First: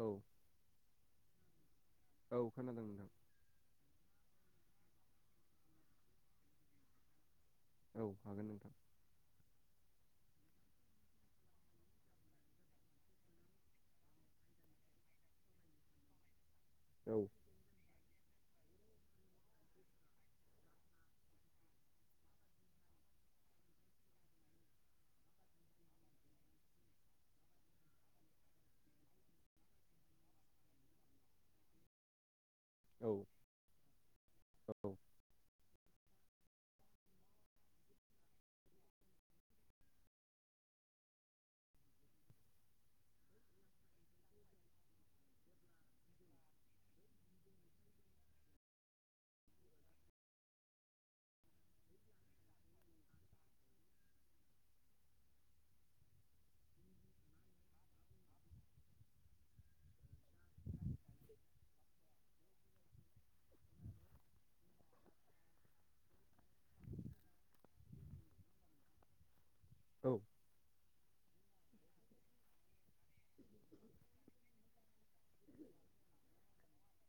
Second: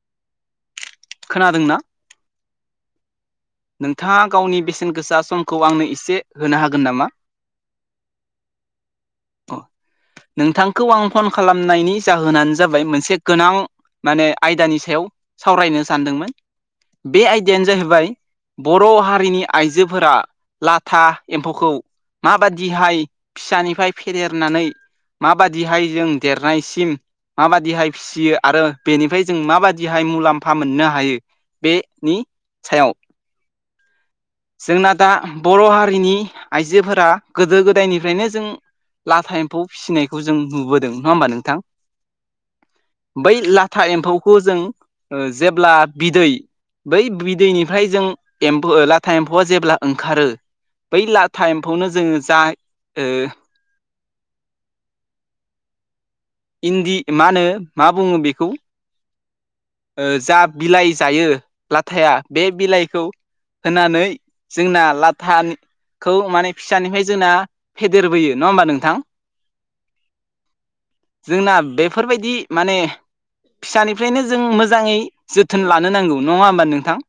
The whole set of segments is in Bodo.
औ खोनादोंना औ खोनादों नोंथां नोंथाङा गावनि बेसेन गोसा समखौ आंनो एसे होनो हागोन नामा? औ हागोन नोंथां अ नोंथांखौ आं फन खालामनायनि जाहोनानो जाबाय मोनसे गोनां माने आयदानि सायाव सावरायनो सानदोंमोन औ बे आयदायानो जाहैबाय बर' हारिनि आइजोफोरा लाथा एम्फौखौ माबादिहाय फिसानिफ्राय फेदेरनानै माबादिहाय जों देरनायसिम माबादिहाय फिसियो आरो बेनिफ्राय जों माबादिहाय मुलाम्फा मोननो हायो। बेनि सायाव औ औ जोंना दा बर' हारिनि आइजोफोरा गोदो गोदायनिफ्रायनो जों लाथा एम्फौ फिसिनायखौ जों नुबोदों नङा होमबा नोंथां बै लाथा एम्फौखौ जों ओ जेब्ला बिदै बै बिदैनिफ्राय जों एम्फो ला था एम्फौआ जेब्ला ओंखारो बै लाथा एम्फौनो जोङो जा ओ इन्दि मा होनो मा बुङो बिखौ ओ जा बिलाइ जायो लाथाया बे बिलाइखौ होनानै जोंना लाथानि खौ माने फिसानिफ्राय जोंना फेदेरबोयो नङा होमबा नोंथां औ जोंना बेफोरबायदि माने फिसानिफ्रायनो जों मोजाङै जोथोन लानो नांगौ नङा होमबा नोंथां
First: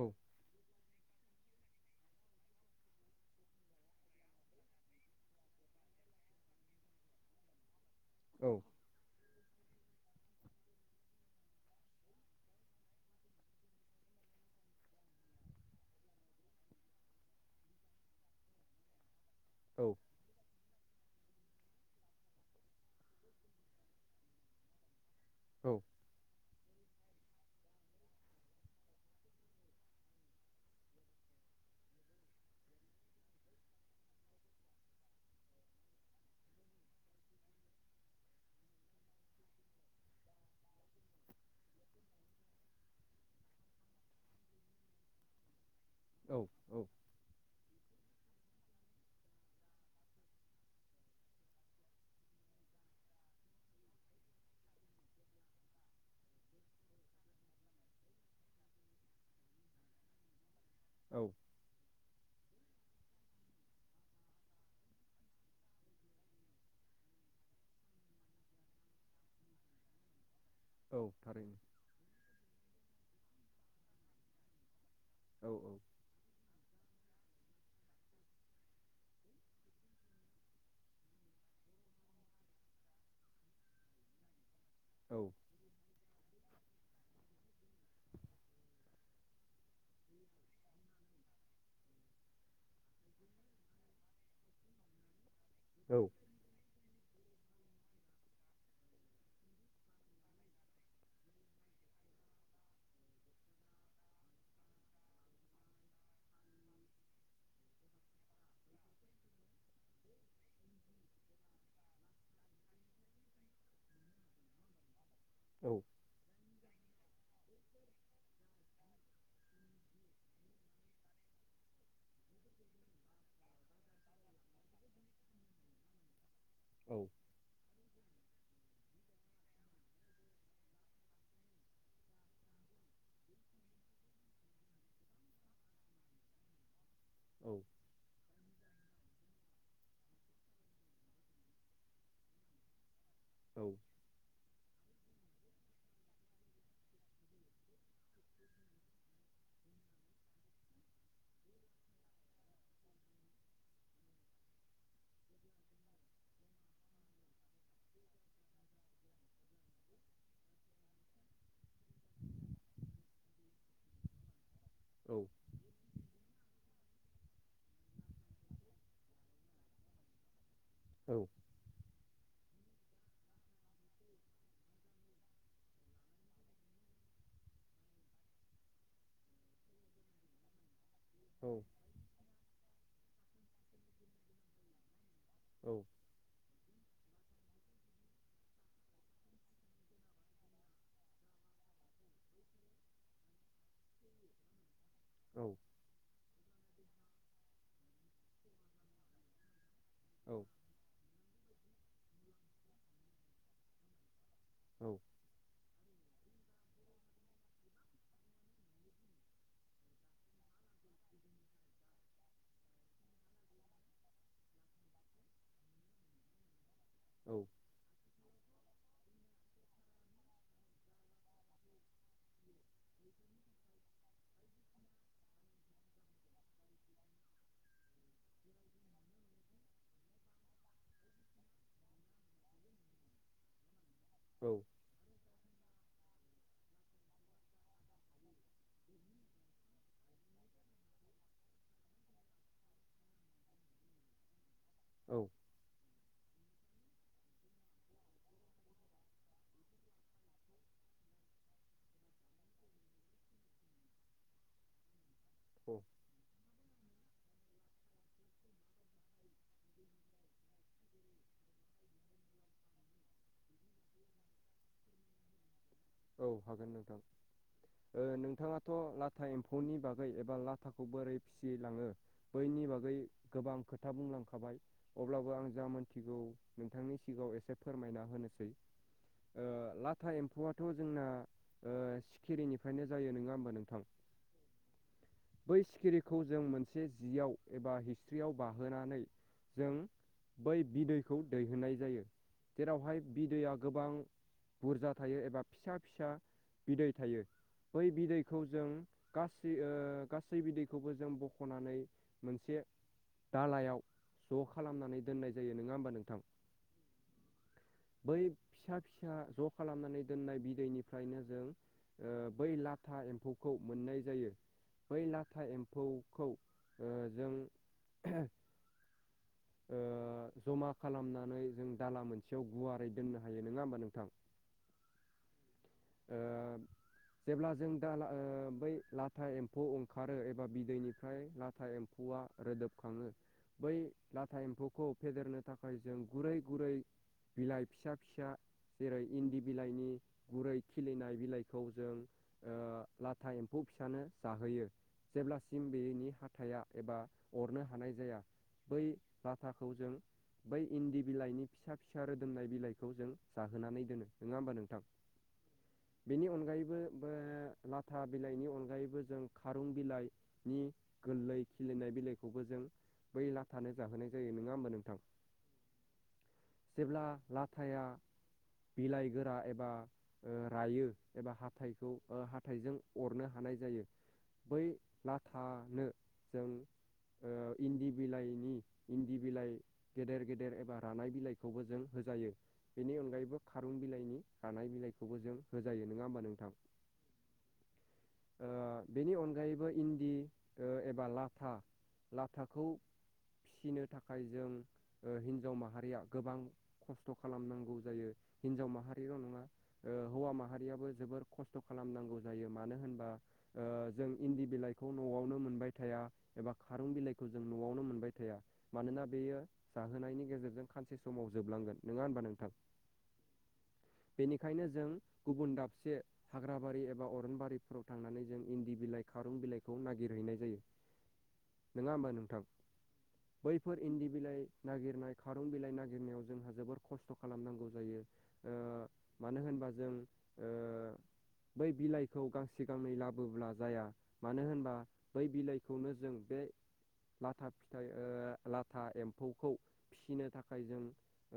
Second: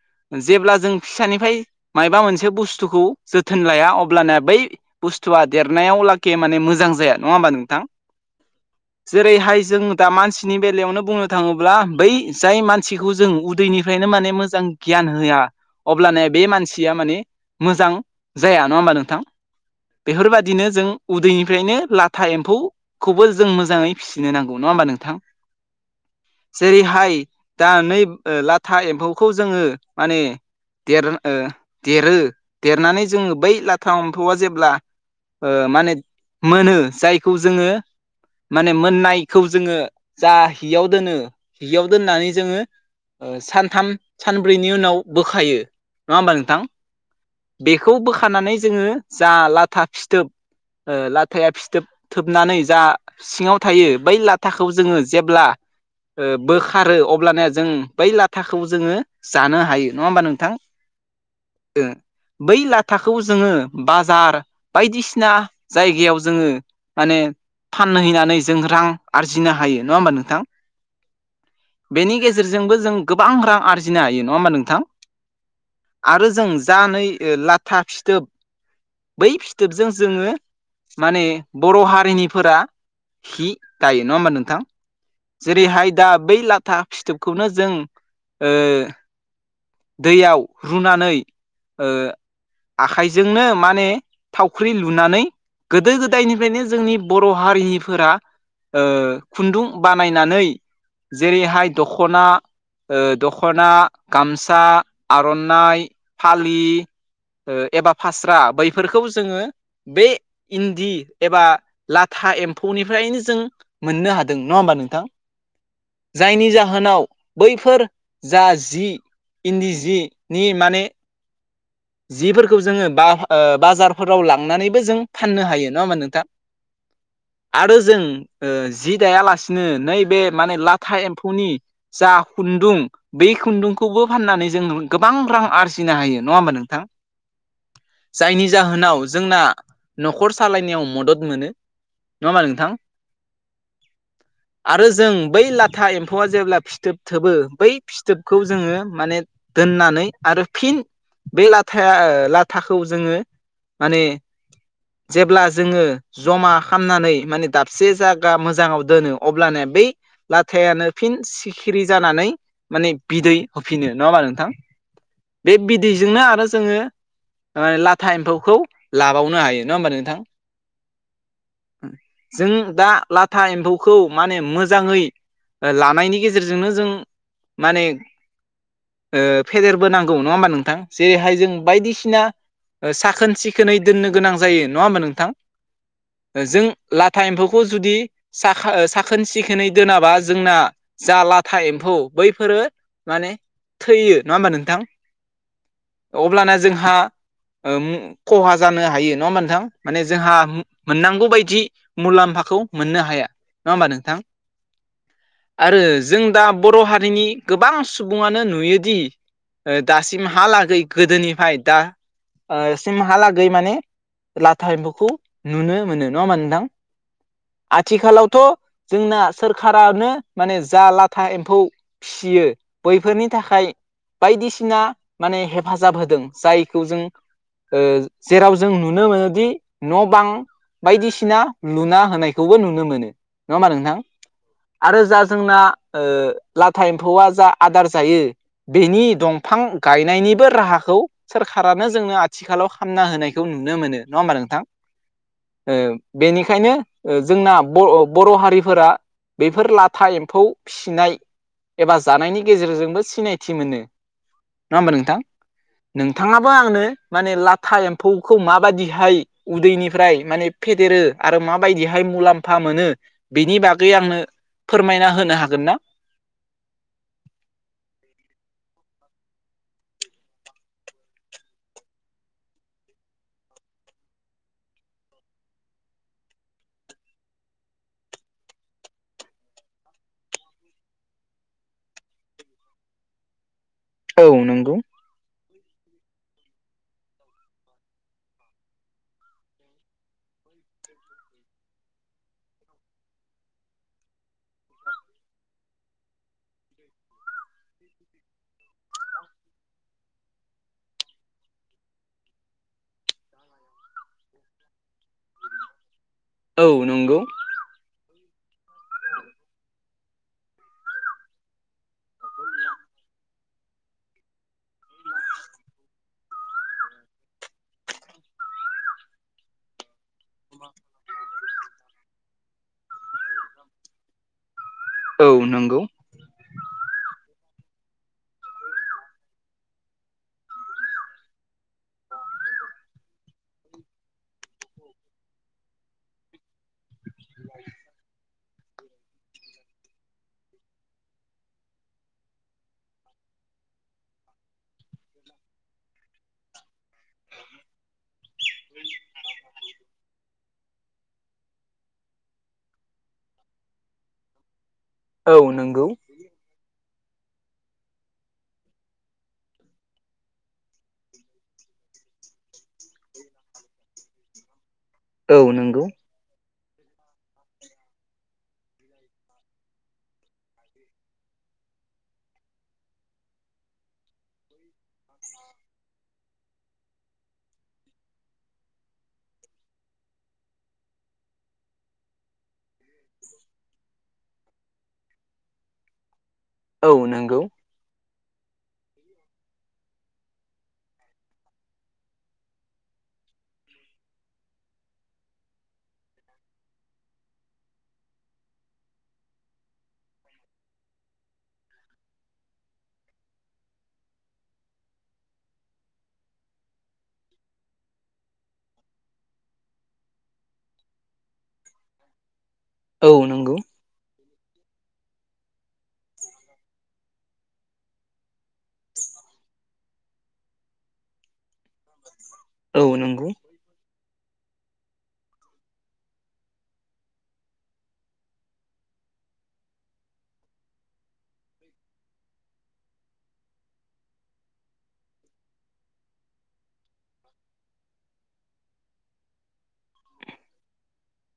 औ जेब्ला जों फिसानिफ्राय मायबा मोनसे बुस्थुखौ जोथोन लाया अब्लाना बै बुस्थुआ देरनायाव लागै माने मोजां जाया नङा होमबा नोंथां औ जेरैहाय जों दा मानसिनि बेलायावनो बुंनो थाङोब्ला बै जाय मानसिखौ जों उदैनिफ्रायनो माने मोजां गियान होआ अब्लानिया बे मानसिया माने मोजां जाया नङा होमबा नोंथां औ बेफोरबायदिनो जों उदैनिफ्रायनो लाथा एम्फौ खौबो जों मोजाङै फिसिनो नांगौ नङा होमबा नोंथां औ जेरैहाय दा नै ओ लाथा एम्फौखौ जोङो माने देर ओ देरो देरनानै जोङो बै लाथा एम्फौआ जेब्ला ओ माने मोनो जायखौ जोङो माने मोननायखौ जोङो जा हियाव दोनो हियाव दोननानै जोङो सानथाम सानब्रैनि उनाव बोखायो नङा होमबा औ नोंथां बेखौ बोखानानै जोङो जा लाथा फिथोब ओ लाथाया फिथोब थोबनानै जा सिङाव थायो बै लाथाखौ जोङो जेब्ला ओ बोखारो अब्लाना जों बै लाथाखौ जोङो जानो हायो नङा होमबा नोंथां। औ जों बै लाथाखौ जोङो बाजार बायदिसिना जायगायाव जोङो माने फानहैनानै जों रां आरजिनो हायो नङा होमबा नोंथां औ थारैनो बेनि गेजेरजोंबो जों गोबां रां आरजिनो हायो नङा होमबा नोंथां औ औ आरो जों जा नै लाथा फिथोब बै फिथोबजों जोङो माने बर' हारिनिफोरा हि दायो नङा होमबा नोंथां औ जेरैहाय दा बै लाथा फिथोबखौनो जों ओ दैयाव रुनानै ओ आखाइजोंनो माने थावख्रि लुनानै गोदो औ गोदायनिफ्रायनो जोंनि बर' हारिनिफोरा ओ खुनदुं बा नायनानै जेरैहाय दख'ना ओ दख'ना गामसा आर'नाइ फालि ओ एबा फास्रा बैफोरखौ जोङो बे इनदि एबा लाथा एमफौनिफ्रायनो जों मोननो हादों नङा होमबा नोंथां औ जायनि जाहोनाव बैफोर जा जि इन्दि जिनि माने जिफोरखौ जोङो बा बाजारफोराव लांनानैबो जों फाननो हायो नङा होमबा नोंथां औ आरो जों ओ जि दायालासिनो नैबे माने लाथा एमफौनि जा खुनदुं बै खुनदुंखौबो फाननानै जों गोबां रां आरजिनो हायो नङा होमबा नों थां औ जायनि जाहोनाव जोंना न'खर सालायनायाव मदद मोनो नङा होमबा नोंथां? औ आरो जों बै लाथा एमफौया जेब्ला फिथोब थोबो बै फिथोबखौ जोङो माने दोननानै आरो फिन बे लाथाया लाथाखौ जोङो माने जेब्ला जोङो जमा खालामनानै माने दाबसे जायगा मोजाङाव दोनो अब्लानो बै लाथायानो फिन सिखिरि जानानै माने बिदै होफिनो नङा होमबा नोंथां औ बे बिदैजोंनो आरो जोङो माहोनो लाथा एमफौखौ लाबावनो हायो नङा होमबा नोंथां? औ जों दा लाथा एमफौखौ माने मोजाङै लानायनि गेजेरजोंनो जों माने फेदेर बोनांगौ नङा होनबा नों जेरैहाय जों बायदिसिना साखोन सिखोनै दोननो गोनां जायो नङा होमबा नोंथां? औ जों लाथा एमफौखौ जुदि साखा साखोन सिखोनै दोनाबा जोंना जा लाथा एमफौ बैफोरो माने थैयो नङा होमबा नोंथां औ अब्लाना जोंहा ओम खहा जानो हायो नङा होमा नोंथां माने जोंहा मोननांगौ बायदि मुलामफाखौ मोननो हाया नङा होमबा नोंथां औ आरो जों दा बर' हारिनि गोबां सुबुङानो नुयोदि दासिमहालागै गोदोनिफ्राय दा सिमहालागै माने लाथा एम्फौखौ नुनो मोनो नङा होमबा नोंथां औ आथिखालावथ' जोंना सोरखारानो माने जा लाथा एम्फौ फियो बैफोरनि थाखाय बायदिसिना माने हेफाजाब होदों जायखौ जों जेराव जों नुनो मोनोदि न' बां बायदिसिना लुना होनायखौबो नुनो मोनो नङा ओमबा नोंथां? औ आरो जा जोंना लाथा एम्फौआ जा आदार जायो बेनि दंफां गायनायनिबो राहाखौ सोरखारानो जोंनो आथिखालाव खामना होनायखौ नुनो मोनो नङा होमबा नोंथां? औ बेनिखायनो जोंना बर बर' हारिफोरा बफोर लाथा एम्फौ फिसिनाय एबा जानायनि गेजेरजोंबो सिनायथि मोनो। नङा होमबा नोंथां नोंथाङाबो आंनो माने लाथा एम्फौखौ माबायदिहाय उदैनिफ्राय माने फेदेरो आरो माबायदिहाय मुलाम्फा मोनो। बिनि बागै आंनो फोरमायना होनो हागोन ना? औ हागोन नोंथां। नोंथाङाथ' लाथा एम्फौनि बागै एबा लाथाखौ बोरै फिसिलाङो बैनि बागै गोबां खोथा बुंलांखाबाय अब्लाबो आं जा मोनथिगौ नोंथांनि सिगाङाव एसे फोरमायना होनोसै लाथा एम्फौवा थ' जोंना सिखिरिनिफ्रायनो जायो नोङा होमबा नोंथां औ नंगौ बै सिखिरिखौ जों मोनसे जियाव एबा हिसरियाव बाहोनानै जों बै बिदैखौ दैहोनाय जायो जेरावहाय बिदैआ गोबां बुरजा थायो एबा फिसा फिसा बिदै थायो बै बिदैखौ जों गासै गासै बिदैखौबो जों बख'नानै मोनसे दालायाव ज' खालामनानै दोननाय जायो नङा होमबा नोंथां औ नंगौ बै फिसा फिसा ज' खालामनानै दोननाय बिदैनिफ्रायनो जों बै लाथा एम्फौखौ मोननाय जायो बै लाथा एम्फौखौ जों ओ जमा खालामनानै जों दाला मोनसेयाव गुवारै दोननो हायो नङा होमबा नोंथां औ नंगौ ओ जेब्ला जों दा बै लाथा एम्फौ ओंखारो एबा बिदैनिफ्राय लाथा था एम्फौआ रोदोबखाङो बै लाथा एम्फौखौ फेदेरनो थाखाय जों गुरै गुरै बिलाइ फिसा फिसा जेरै इन्दि बिलाइनि गुरै खिलिनाय बिलाइखौ जों लाथा एम्फौ फिसानो जाहोयो। जेब्लासिम बेनि हाथाइया एबा अरनो हानाय जाया बै लाथाखौ जों बै इन्दि बिलाइनि फिसा फिसा रोदोमनाय बिलाइखौ जों जाहोनानै दोनो नङा होमबा नोंथां औ नंगौ बेनि अनगायैबो लाथा बिलाइनि अनगायैबो जों खारुं बिलाइ नि गोरलै खिलिनाय बिलाइखौबो जों बै लाथानो जाहोनाय जायो नङा होमबा नोंथां औ नंगौ जेब्ला लाथाया बिलाइ गोरा एबा ओ रायो एबा हाथाइखौ हाथाइजों अरनो हानाय जायो। बै लाथानो जों ओ इन्दि बिलाइनि इन्दि बिलाइ गेदेर गेदेर एबा रानाय बिलाइखौबो जों होजायो बेनि अनगायैबो खारुन बिलाइनि रानाय बिलाइखौबो जों होजायो नङा होमबा नोंथां औ नोंगौ ओ बेनि अनगायैबो इन्दि ओ एबा लाथा लाथाखौ फिनो थाखाय जों ओ हिन्जाव माहारिया गोबां खस्थ' खालामनांगौ जायो हिन्जाव माहारिल' नङा हौवा माहारियाबो जोबोर खस्थ' खालामनांगौ जायो मानो होनबा जों इन्दि बिलाइखौ न'आवनो मोनबाय थाया एबा खारं बिलाइखौ जों न'आवनो मोनबाय थाया थाया मानोना बेयो जाहोनायनि गेजेरजों खानसे समाव जोबलांगोन नङा होनबा नोंथां औ नंगौ बेनिखायनो जों गुबुन दाबसे हाग्राबारि एबा अरनबारिफोराव थांनानै जों इन्दि बिलाइ खारुं बिलाइखौ नागिरहैनाय जायो। नोङा होमबा नोंथां औ नोंगौ बैफोर इन्दि बिलाइ नागिरनाय खारं बिलाइ नागिरनायाव जोंहा जोबोर खस्थ' खालामनांगौ जायो। ओ मानो होनबा जों ओ बै बिलाइखौ गांसे गांनै लाबोब्ला जाया। मानो होनबा बै बिलाइखौनो जों बे लाथा थाखाय ओ लाथा एम्फौखौ फिनो थाखाय जों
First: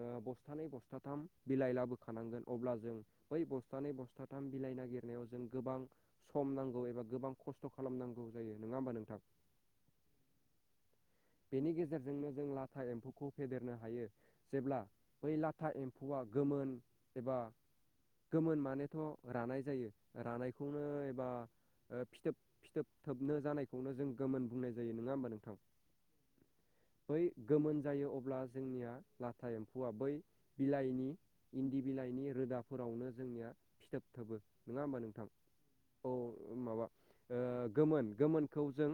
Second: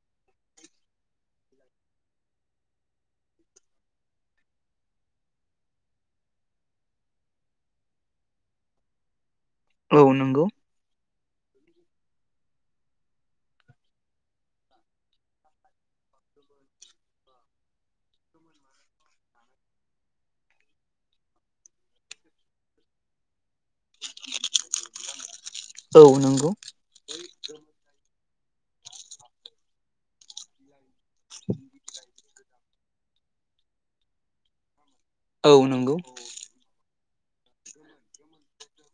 ओ बस्थानै बस्थाथाम बिलाइ लाबोखानांगोन अब्ला जों बै बस्थानै बस्थाथाम बिलाइ नागिरनायाव जों गोबां सम नांगौ एबा गोबां खस्थ' खालामनांगौ जायो नङा होमबा नोंथां औ नोंगौ बेनि गेजेरजोंनो जों लाथा एम्फौखौ फेदेरनो हायो। जेब्ला बै लाथा एम्फौआ गोमोन एबा गोमोन मानेथ' रानाय जायो रानायखौनो एबा ओ फिथोब फिथोब थोबनो जानायखौनो जों गोमोन बुंनाय जायो नङा होमबा नोंथां औ नोंगौ बै गोमोन जायो अब्ला जोंनिया लाथा एम्फौआ बै बिलाइनि इन्दि बिलाइनि रोदाफोरावनो जोंनिया फिथोब थोबो नोङा होमबा नोंथां औ नोंगौ औ माबा ओ गोमोन गोमोनखौ जों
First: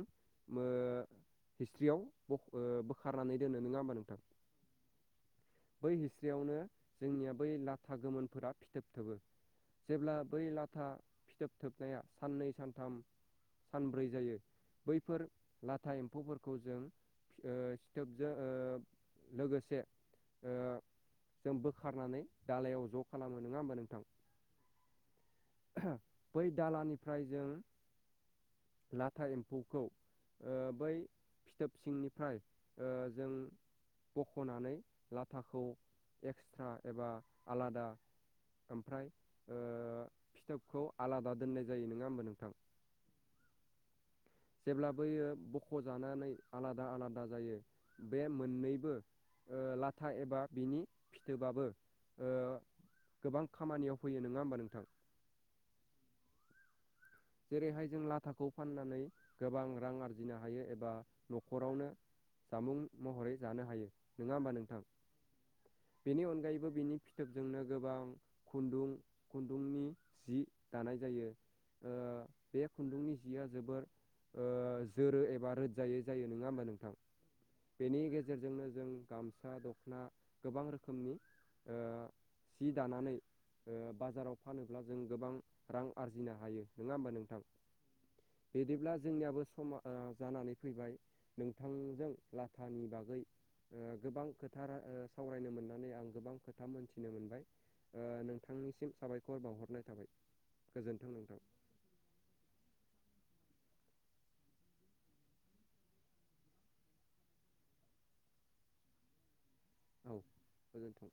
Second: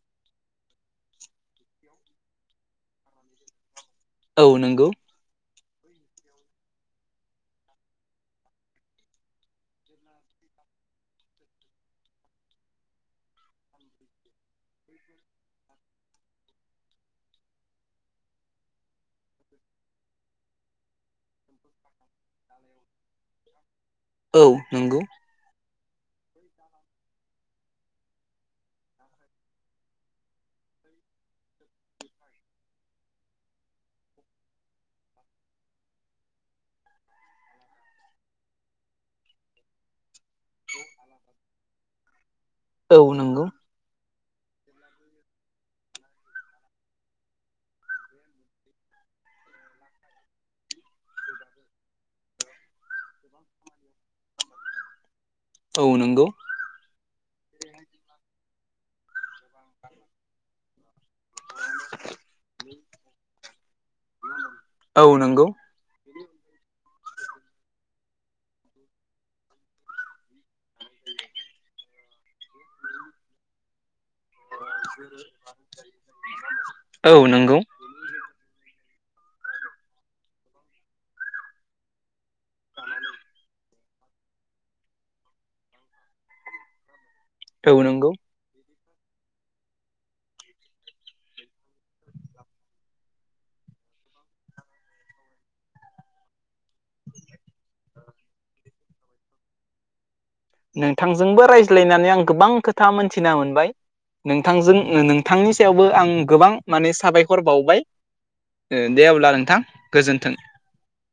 ओ हिस्ट्रियाव ओ बोखारनानै दोनो नोंङा होमबा नोंथां औ नोंगौ बै हिसट्रियावनो जोंनिया बै लाथा गोमोनफोरा फिथोब थोबो जेब्ला बै लाथा फिथोब थोबनाया साननै सानथाम सानब्रै जायो बैफोर लाथा एम्फौफोरखौ खौ जों सिथोबजों ओ लोगोसे ओ जों बोखारनानै दालायाव ज' खालामो नोङा होमबा नोंथां औ नोंगौ बै दालानिफ्राय जों लाथा एम्फौखौ ओ बै फिथोब सिंनिफ्राय ओ जों बखनानै लाथाखौ एक्सट्रा एबा आलादा ओमफ्राय फिथोबखौ आलादा दोननाय जायो नङा होमबा नोंथां औ नंगौ जेब्ला बैयो बख'जानानै आलादा आलादा जायो बे मोननैबो लाथा एबा बिनि फिथोबाबो गोबां खामानियाव फैयो नङा होमबा नोंथां औ नंगौ जेरैहाय जों लाथाखौ फाननानै गोबां रां आरजिनो हायो एबा न'खरावनो जामुं महरै जानो हायो नङा होमबा नोंथां औ नंगौ बेनि अनगायैबो बिनि फिथोबजोंनो गोबां खुन्दुं खुन्दुंनि जि दानाय जायो ओ बे खुन्दुंनि जिया जोबोर जोरो एबा रोजायै जायो नङा होमबा नोंथां औ नंगौ बेनि गेजेरजोंनो जों गामसा दख'ना गोबां रोखोमनि सि दानानै बाजाराव फानोब्ला जों गोबां रां आरजिनो हायो नङा होमबा नोंथां औ नंगौ बिदिब्ला जोंनियाबो सम जानानै फैबाय नोंथांजों लाथानि बागै गोबां खोथा सावरायनो मोननानै आं गोबां खोथा मोनथिनो मोनबाय नोंथांनिसिम साबायखर बावहरनाय थाबाय गोजोन्थों नोंथां नोंथांजोंबो रायज्लायनानै आं गोबां खोथा मोनथिना मोनबाय नोंथांजों नोंथांनि सायावबो आं गोबां माने साबायखर बावबाय दे अब्ला नोंथां औ गोजोन्थों गोजोन्थों